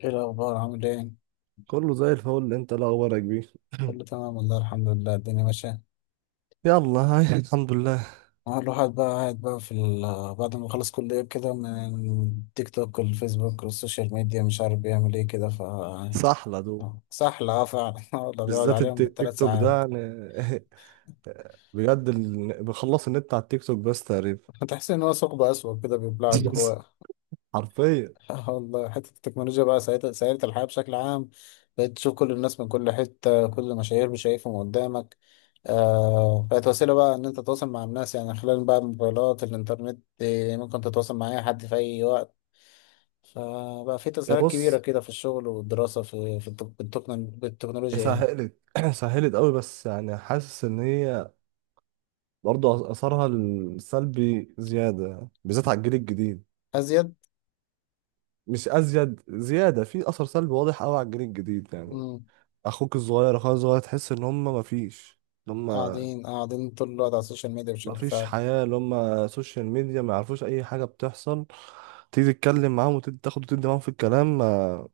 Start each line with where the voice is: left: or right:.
left: ايه الاخبار؟ عامل ايه؟
right: كله زي الفل. انت لا اخبارك بيه؟
left: كله تمام والله، الحمد لله الدنيا ماشيه.
right: يلا هاي الحمد لله.
left: اه الواحد بقى قاعد بقى في بعد ما خلص كليه كده، من تيك توك والفيسبوك والسوشيال ميديا مش عارف بيعمل ايه كده ف.
right: صحلة دول.
left: سحل، اه فعلا. والله بيقعد
right: بالذات
left: عليهم
right: التيك
left: بالثلاث
right: توك
left: ساعات
right: ده يعني. بجد بخلص النت على التيك توك بس تقريبا.
left: تحس ان هو ثقب اسود كده بيبلعك.
right: حرفيا.
left: آه والله، حتة التكنولوجيا بقى سهلت الحياة بشكل عام. بقيت تشوف كل الناس من كل حتة، كل مشاهير شايفهم قدامك. آه، بقت وسيلة بقى إن أنت تتواصل مع الناس يعني، خلال بقى الموبايلات، الإنترنت، ممكن تتواصل مع أي حد في أي وقت. فبقى في
right: يا
left: تسهيلات كبيرة
right: بص،
left: كده في الشغل والدراسة، في
right: هي
left: بالتكنولوجيا يعني.
right: سهلت سهلت قوي، بس يعني حاسس ان هي برضه اثرها السلبي زيادة بالذات على الجيل الجديد.
left: أزيد.
right: مش ازيد، زيادة في اثر سلبي واضح قوي على الجيل الجديد يعني.
left: مم.
right: اخوك الصغير، اخويا الصغير، تحس ان هم مفيش هم،
left: قاعدين قاعدين طول الوقت على السوشيال ميديا
right: ما
left: بشكل
right: فيش
left: فعلي.
right: حياة، اللي هم سوشيال ميديا، ما يعرفوش أي حاجة بتحصل. تيجي تتكلم معاهم وتاخد وتدي معاهم في الكلام، ما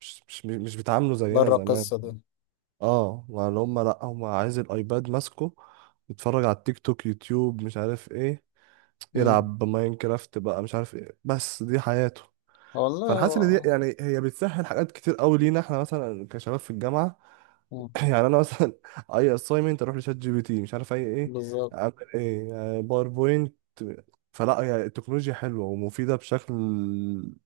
right: مش بيتعاملوا زينا
left: بره
right: زمان.
left: القصة دي.
right: اه، ما اللي هم لأ، هم عايز الأيباد ماسكه، يتفرج على التيك توك، يوتيوب، مش عارف ايه.
left: مم.
right: يلعب ماينكرافت بقى، مش عارف ايه، بس دي حياته.
left: والله
right: فانا حاسس ان
left: هو-
right: دي يعني هي بتسهل حاجات كتير قوي لينا احنا، مثلا كشباب في الجامعه.
left: مم.
right: يعني انا مثلا اي اساينمنت اروح لشات جي بي تي، مش عارف اي ايه،
left: بالظبط.
right: اعمل ايه باوربوينت. فلا، هي التكنولوجيا حلوه ومفيده بشكل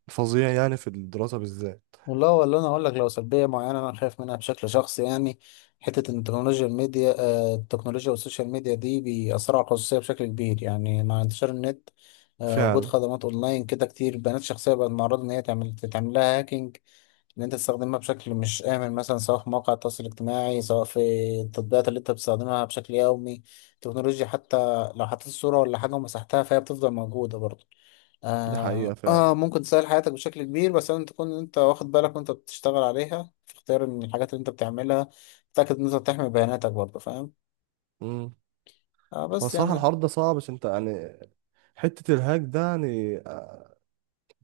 right: فظيع يعني، في الدراسه بالذات.
left: والله، ولا انا اقول لك، لو سلبيه معينه انا خايف منها بشكل شخصي يعني. حته ان التكنولوجيا الميديا آه، التكنولوجيا والسوشيال ميديا دي بيأثروا على الخصوصيه بشكل كبير، يعني مع انتشار النت. وجود
right: فعلا.
left: خدمات اونلاين كده كتير، بيانات شخصيه بقت معرضه ان هي تعمل لها هاكينج. ان انت تستخدمها بشكل مش امن مثلا، سواء في مواقع التواصل الاجتماعي، سواء في التطبيقات اللي انت بتستخدمها بشكل يومي. التكنولوجيا حتى لو حطيت صوره ولا حاجه ومسحتها، فهي بتفضل موجوده برضه.
right: دي حقيقه فعلا.
left: ممكن تسهل حياتك بشكل كبير، بس لازم تكون أنت واخد بالك وأنت بتشتغل عليها، في اختيار من الحاجات اللي أنت بتعملها. تتأكد إن أنت بتحمي بياناتك برضه، فاهم؟
right: امم. هو
left: بس
right: الصراحه
left: يعني.
right: الحوار ده صعب، عشان انت يعني حته الهاك ده يعني،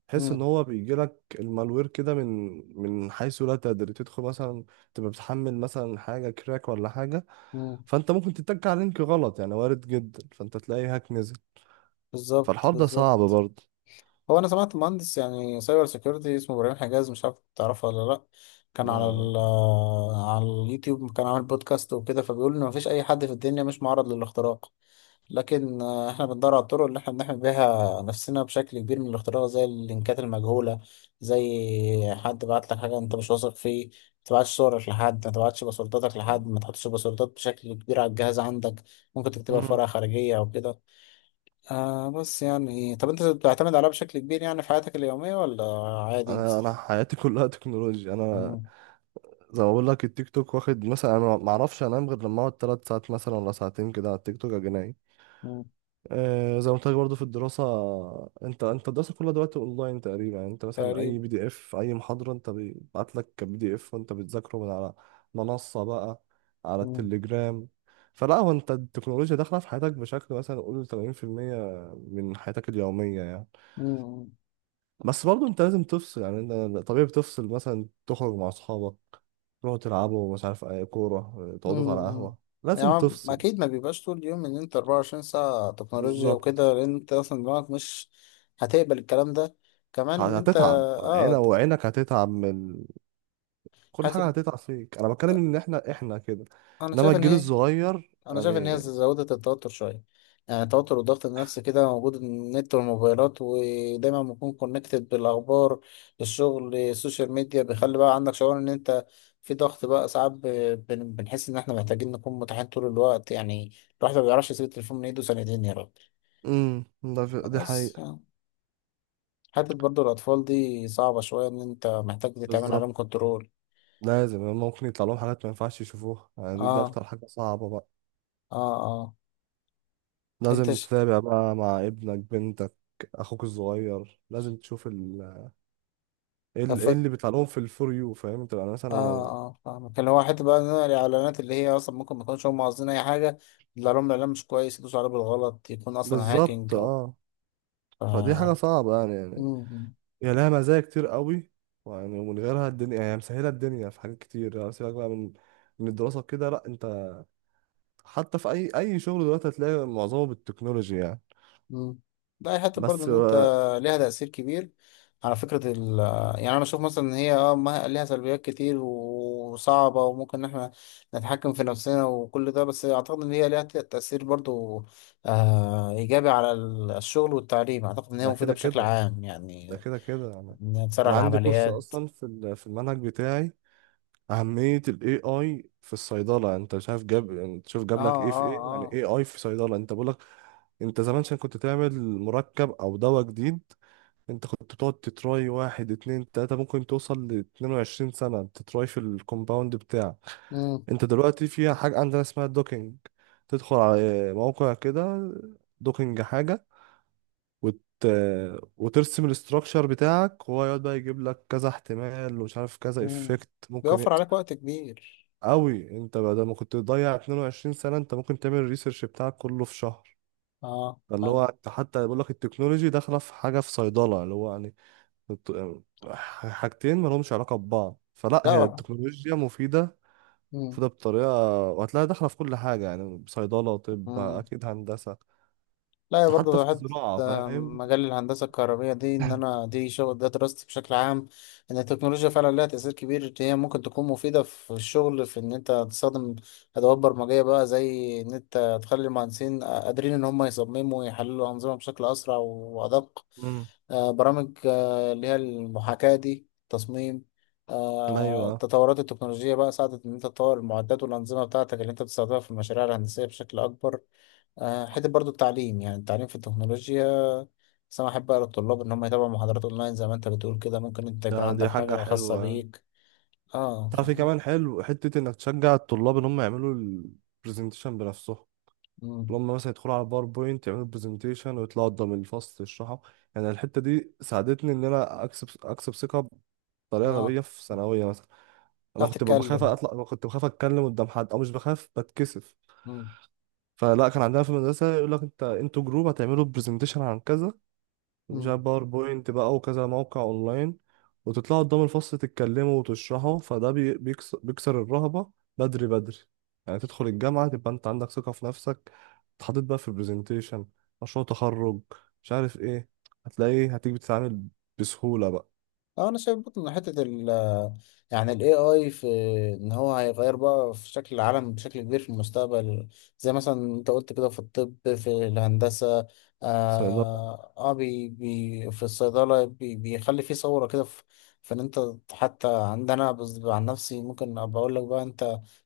right: تحس ان
left: مم.
right: هو بيجي لك المالوير كده من من حيث لا تدري. تدخل مثلا، تبقى بتحمل مثلا حاجه كراك ولا حاجه،
left: مم.
right: فانت ممكن تتك على لينك غلط، يعني وارد جدا، فانت تلاقي هاك نزل.
left: بالظبط،
right: فالحوار ده صعب
left: بالظبط.
right: برضه.
left: هو أنا سمعت مهندس يعني سايبر سيكيورتي اسمه إبراهيم حجاز، مش عارف تعرفه ولا لأ؟ كان على
right: لا.
left: ال آه، على اليوتيوب، كان عامل بودكاست وكده، فبيقول إن مفيش أي حد في الدنيا مش معرض للاختراق. لكن احنا بندور على الطرق اللي احنا بنحمي بيها نفسنا بشكل كبير من الاختراق، زي اللينكات المجهولة. زي حد بعت لك حاجة انت مش واثق فيه، ما تبعتش صورك لحد، ما تبعتش باسورداتك لحد، ما تحطش باسوردات بشكل كبير على الجهاز عندك. ممكن تكتبها في
right: مم.
left: ورقة خارجية او كده. بس يعني، طب انت بتعتمد عليها بشكل كبير يعني في حياتك اليومية ولا عادي؟
right: انا حياتي كلها تكنولوجيا انا.
left: مم،
right: زي ما بقول لك، التيك توك واخد مثلا، انا ما اعرفش انام غير لما اقعد 3 ساعات مثلا ولا ساعتين كده على التيك توك اجي نايم.
left: مم،
right: آه، زي ما قلت لك برضه في الدراسة، انت انت الدراسة كلها دلوقتي اونلاين تقريبا يعني. انت مثلا
left: تقريبا.
right: اي بي دي اف، اي محاضرة انت بيبعت لك كبي دي اف، وانت بتذاكره من على منصة بقى، على
left: مم،
right: التليجرام. فلا، هو انت التكنولوجيا داخلة في حياتك بشكل مثلا قول 80% من حياتك اليومية يعني.
left: مم.
right: بس برضه انت لازم تفصل يعني. انت طبيعي بتفصل، مثلا تخرج مع اصحابك، تروحوا تلعبوا مش عارف اي كورة، تقعدوا على
left: امم.
right: قهوة.
left: يعني
right: لازم
left: هو
right: تفصل.
left: اكيد ما بيبقاش طول اليوم ان انت 24 ساعة تكنولوجيا
right: بالظبط.
left: وكده، لان انت اصلا دماغك مش هتقبل الكلام ده. كمان، ان انت
right: هتتعب عينك، وعينك هتتعب من كل
left: هتب...
right: حاجة، هتقطع فيك. انا بتكلم ان احنا كده،
left: انا
right: انما
left: شايف ان
right: الجيل
left: هي
right: الصغير
left: انا شايف ان هي
right: يعني.
left: زودت التوتر شوية. يعني التوتر والضغط النفسي كده موجود، النت والموبايلات، ودايما بنكون كونكتد بالاخبار. الشغل، السوشيال ميديا بيخلي بقى عندك شعور ان انت في ضغط بقى، ساعات بنحس ان احنا محتاجين نكون متاحين طول الوقت يعني. الواحد ما بيعرفش يسيب التليفون من ايده سنتين يا راجل.
right: امم. دي
left: خلاص.
right: حقيقة.
left: حتة برضو الأطفال دي صعبة شوية، إن أنت محتاج تتعمل عليهم
right: بالظبط.
left: كنترول.
right: لازم، ممكن يطلع لهم حاجات ما ينفعش يشوفوها يعني. دي, دي
left: آه،
right: اكتر حاجة صعبة بقى.
left: آه، آه. أنت
right: لازم
left: ش...
right: تتابع بقى مع ابنك، بنتك، اخوك الصغير. لازم تشوف ايه
left: آه،
right: إيه اللي بيطلع لهم في الفور يو، فاهم انت يعني. مثلا
left: آه، آه، فاهمك، اللي هو حتة بقى إن أنا الإعلانات اللي هي أصلا ممكن ما يكونوش هم قاصدين أي حاجة. يطلع لهم إعلان مش كويس يدوسوا عليه بالغلط، يكون أصلا
right: بالظبط
left: هاكينج أو.
right: اه. فدي حاجة
left: آه.
right: صعبة يعني.
left: مم.
right: هي لها مزايا كتير قوي يعني، ومن غيرها الدنيا يعني، مسهلة الدنيا في حاجات كتير يعني. سيبك بقى من من الدراسة كده، لا انت حتى في اي اي شغل دلوقتي هتلاقي معظمه بالتكنولوجي يعني.
left: مم. ده حتى برضه
right: بس
left: ان انت
right: آه،
left: ليها تأثير كبير على فكرة يعني انا اشوف مثلا ان هي ليها سلبيات كتير وصعبة، وممكن ان احنا نتحكم في نفسنا وكل ده، بس اعتقد ان هي ليها تأثير برضه، ايجابي على الشغل والتعليم، اعتقد ان هي
right: ده
left: مفيدة
right: كده
left: بشكل
right: كده
left: عام
right: ده
left: يعني.
right: كده كده يعني.
left: ان هي تسرع
right: انا عندي كورس
left: العمليات.
right: اصلا في في المنهج بتاعي، اهميه الاي اي في الصيدله. انت شايف جاب، انت شوف
left: اه،
right: جاب لك ايه في
left: اه،
right: ايه يعني،
left: اه.
right: اي اي في صيدله. انت بقول لك، انت زمان عشان كنت تعمل مركب او دواء جديد، انت كنت بتقعد تتراي واحد اتنين تلاته، ممكن توصل ل 22 سنه تتراي في الكومباوند بتاعك.
left: مم.
right: انت دلوقتي في حاجة عندنا اسمها الدوكينج. تدخل على موقع كده، دوكينج حاجة، وت... وترسم الاستراكشر بتاعك، وهو يقعد بقى يجيب لك كذا احتمال، ومش عارف كذا
left: مم.
right: افكت ممكن
left: بيوفر عليك وقت كبير.
right: قوي. انت بدل ما كنت تضيع 22 سنة، انت ممكن تعمل الريسيرش بتاعك كله في شهر.
left: اه
right: اللي
left: حلو.
right: هو انت حتى بيقول لك، التكنولوجي داخلة في حاجة في صيدلة، اللي هو يعني الت- حاجتين مالهمش علاقة ببعض. فلا، هي
left: لا.
right: التكنولوجيا مفيدة،
left: مم.
right: فده بطريقة، وهتلاقيها داخلة في كل حاجة يعني. صيدلة، طب،
left: مم.
right: أكيد، هندسة،
left: لا يا،
right: حتى في
left: برضه حتة.
right: الزراعة،
left: آه،
right: فاهم.
left: مجال الهندسة الكهربية دي، إن أنا دي شغل ده دراستي بشكل عام. إن التكنولوجيا فعلا لها تأثير كبير، هي ممكن تكون مفيدة في الشغل، في إن أنت تستخدم أدوات برمجية بقى، زي إن أنت تخلي المهندسين قادرين إن هم يصمموا ويحللوا أنظمة بشكل أسرع وأدق.
right: امم.
left: برامج اللي هي المحاكاة دي، تصميم.
right: أيوة.
left: التطورات التكنولوجية بقى ساعدت إن أنت تطور المعدات والأنظمة بتاعتك اللي أنت بتستخدمها في المشاريع الهندسية بشكل أكبر. حته برضو التعليم، يعني التعليم في التكنولوجيا. بس انا احب اقرا الطلاب ان هم يتابعوا محاضرات اونلاين زي ما انت بتقول كده، ممكن انت يكون
right: ده
left: عندك
right: دي حاجة
left: حاجه خاصه
right: حلوة.
left: بيك. اه،
right: تعرف إيه
left: فاهم.
right: كمان حلو؟ حتة إنك تشجع الطلاب إن هم يعملوا البرزنتيشن بنفسهم،
left: مم،
right: اللي هم مثلا يدخلوا على الباوربوينت، يعملوا برزنتيشن، ويطلعوا قدام الفصل يشرحوا. يعني الحتة دي ساعدتني إن أنا أكسب ثقة بطريقة
left: اه،
right: غبية في ثانوية مثلا. أنا
left: تعرف
right: كنت ببقى بخاف
left: تتكلم.
right: أطلع، كنت بخاف أتكلم قدام حد، أو مش بخاف، بتكسف.
left: مم،
right: فلا، كان عندنا في المدرسة يقول لك انت، انتوا جروب هتعملوا برزنتيشن عن كذا، مش عارف
left: مم.
right: باوربوينت بقى وكذا موقع اونلاين، وتطلعوا قدام الفصل تتكلموا وتشرحوا. فده بيكسر الرهبة بدري، بدري يعني. تدخل الجامعة تبقى انت عندك ثقة في نفسك. اتحطيت بقى في برزنتيشن، مشروع تخرج، مش عارف ايه، هتلاقيه، هتيجي بتتعامل بسهولة بقى.
left: اه، انا شايف برضه ان حته يعني ال AI، في ان هو هيغير بقى في شكل العالم بشكل كبير في المستقبل. زي مثلا انت قلت كده، في الطب، في الهندسه.
right: فده
left: بي في الصيدله، بيخلي في صوره كده في. فان انت، حتى عندنا بس عن نفسي ممكن ابقى اقول لك بقى انت،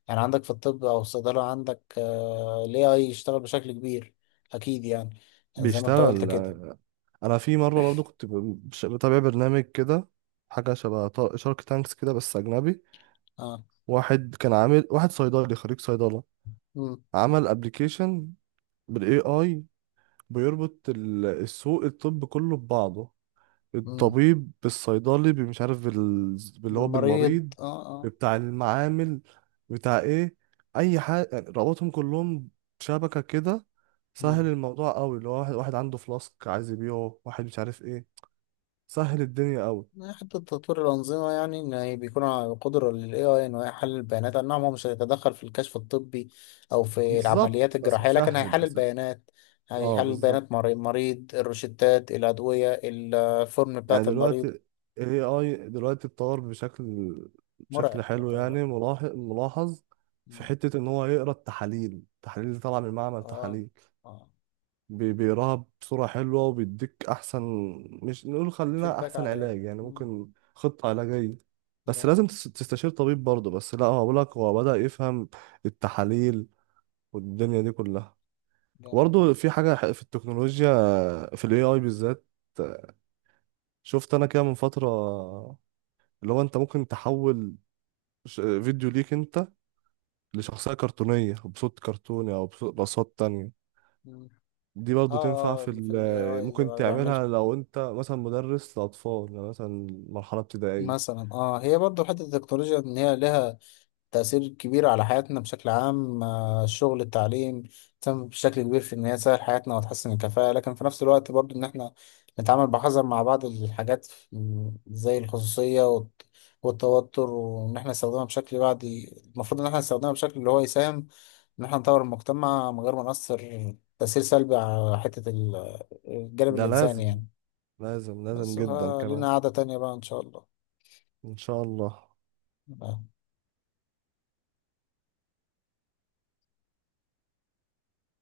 left: يعني عندك في الطب او الصيدله، عندك ال AI يشتغل بشكل كبير، اكيد يعني. زي ما انت قلت
right: بيشتغل
left: كده.
right: يعني. انا في مرة برضو كنت بتابع برنامج كده، حاجة شبه شارك تانكس كده بس أجنبي.
left: اه.
right: واحد كان عامل، واحد صيدلي خريج صيدلة،
left: امم.
right: عمل ابلكيشن بالاي اي، بيربط السوق الطب كله ببعضه،
left: امم.
right: الطبيب بالصيدلي، مش عارف باللي هو
left: بالمريض،
right: بالمريض،
left: اه، آه.
right: بتاع المعامل، بتاع ايه، اي حاجة يعني. ربطهم كلهم شبكة كده،
left: مم.
right: سهل الموضوع قوي. اللي هو واحد واحد عنده فلاسك عايز يبيعه، واحد مش عارف ايه. سهل الدنيا قوي.
left: يعني حتى تطوير الأنظمة، يعني إن هي بيكون على قدرة لل AI إنه يحلل البيانات، أي نعم هو مش هيتدخل في الكشف الطبي أو في العمليات
right: بالظبط، بس
left: الجراحية، لكن
right: بيسهل،
left: هيحلل
right: بيسهل.
left: بيانات.
right: اه
left: هيحلل
right: بالظبط.
left: بيانات المريض، الروشتات، الأدوية، الفورم بتاعة
right: يعني دلوقتي
left: المريض.
right: ال AI دلوقتي اتطور بشكل
left: مرعب
right: حلو
left: يعتبر.
right: يعني، ملاحظ، ملاحظ في
left: مم.
right: حتة إن هو يقرا التحاليل، التحاليل اللي طالعة من معمل
left: آه،
right: تحاليل،
left: آه.
right: بيقراها بصورة حلوة وبيديك أحسن، مش نقول خلينا
left: فيدباك
right: أحسن
left: عليه.
right: علاج يعني،
left: مم.
right: ممكن خطة علاجية. بس
left: جامد.
right: لازم تستشير طبيب برضه. بس لا، هو بقولك هو بدأ يفهم التحاليل والدنيا دي كلها.
left: جامد ده.
right: برضه في حاجة في التكنولوجيا، في ال AI بالذات، شفت أنا كده من فترة، اللي هو انت ممكن تحول فيديو ليك انت لشخصية كرتونية، بصوت كرتوني او بصوت بأصوات تانية.
left: مم.
right: دي
left: آه،
right: برضو تنفع
left: آه،
right: في
left: اللي في ال AI ده
right: ممكن
left: بقى بيعمل،
right: تعملها لو انت مثلا مدرس لأطفال، يعني مثلا مرحلة ابتدائية.
left: مثلا هي برضه حتة التكنولوجيا، إن هي لها تأثير كبير على حياتنا بشكل عام، الشغل، التعليم. تم بشكل كبير في إن هي تسهل حياتنا وتحسن الكفاءة، لكن في نفس الوقت برضو إن إحنا نتعامل بحذر مع بعض الحاجات، زي الخصوصية والتوتر، وإن إحنا نستخدمها بشكل بعد. المفروض إن إحنا نستخدمها بشكل اللي هو يساهم إن إحنا نطور المجتمع، من غير ما نأثر تأثير سلبي على حتة الجانب
right: ده
left: الإنساني
right: لازم،
left: يعني.
right: لازم
left: بس
right: جدا كمان.
left: فلينا قعدة تانية بقى، إن شاء
right: ان شاء الله.
left: الله.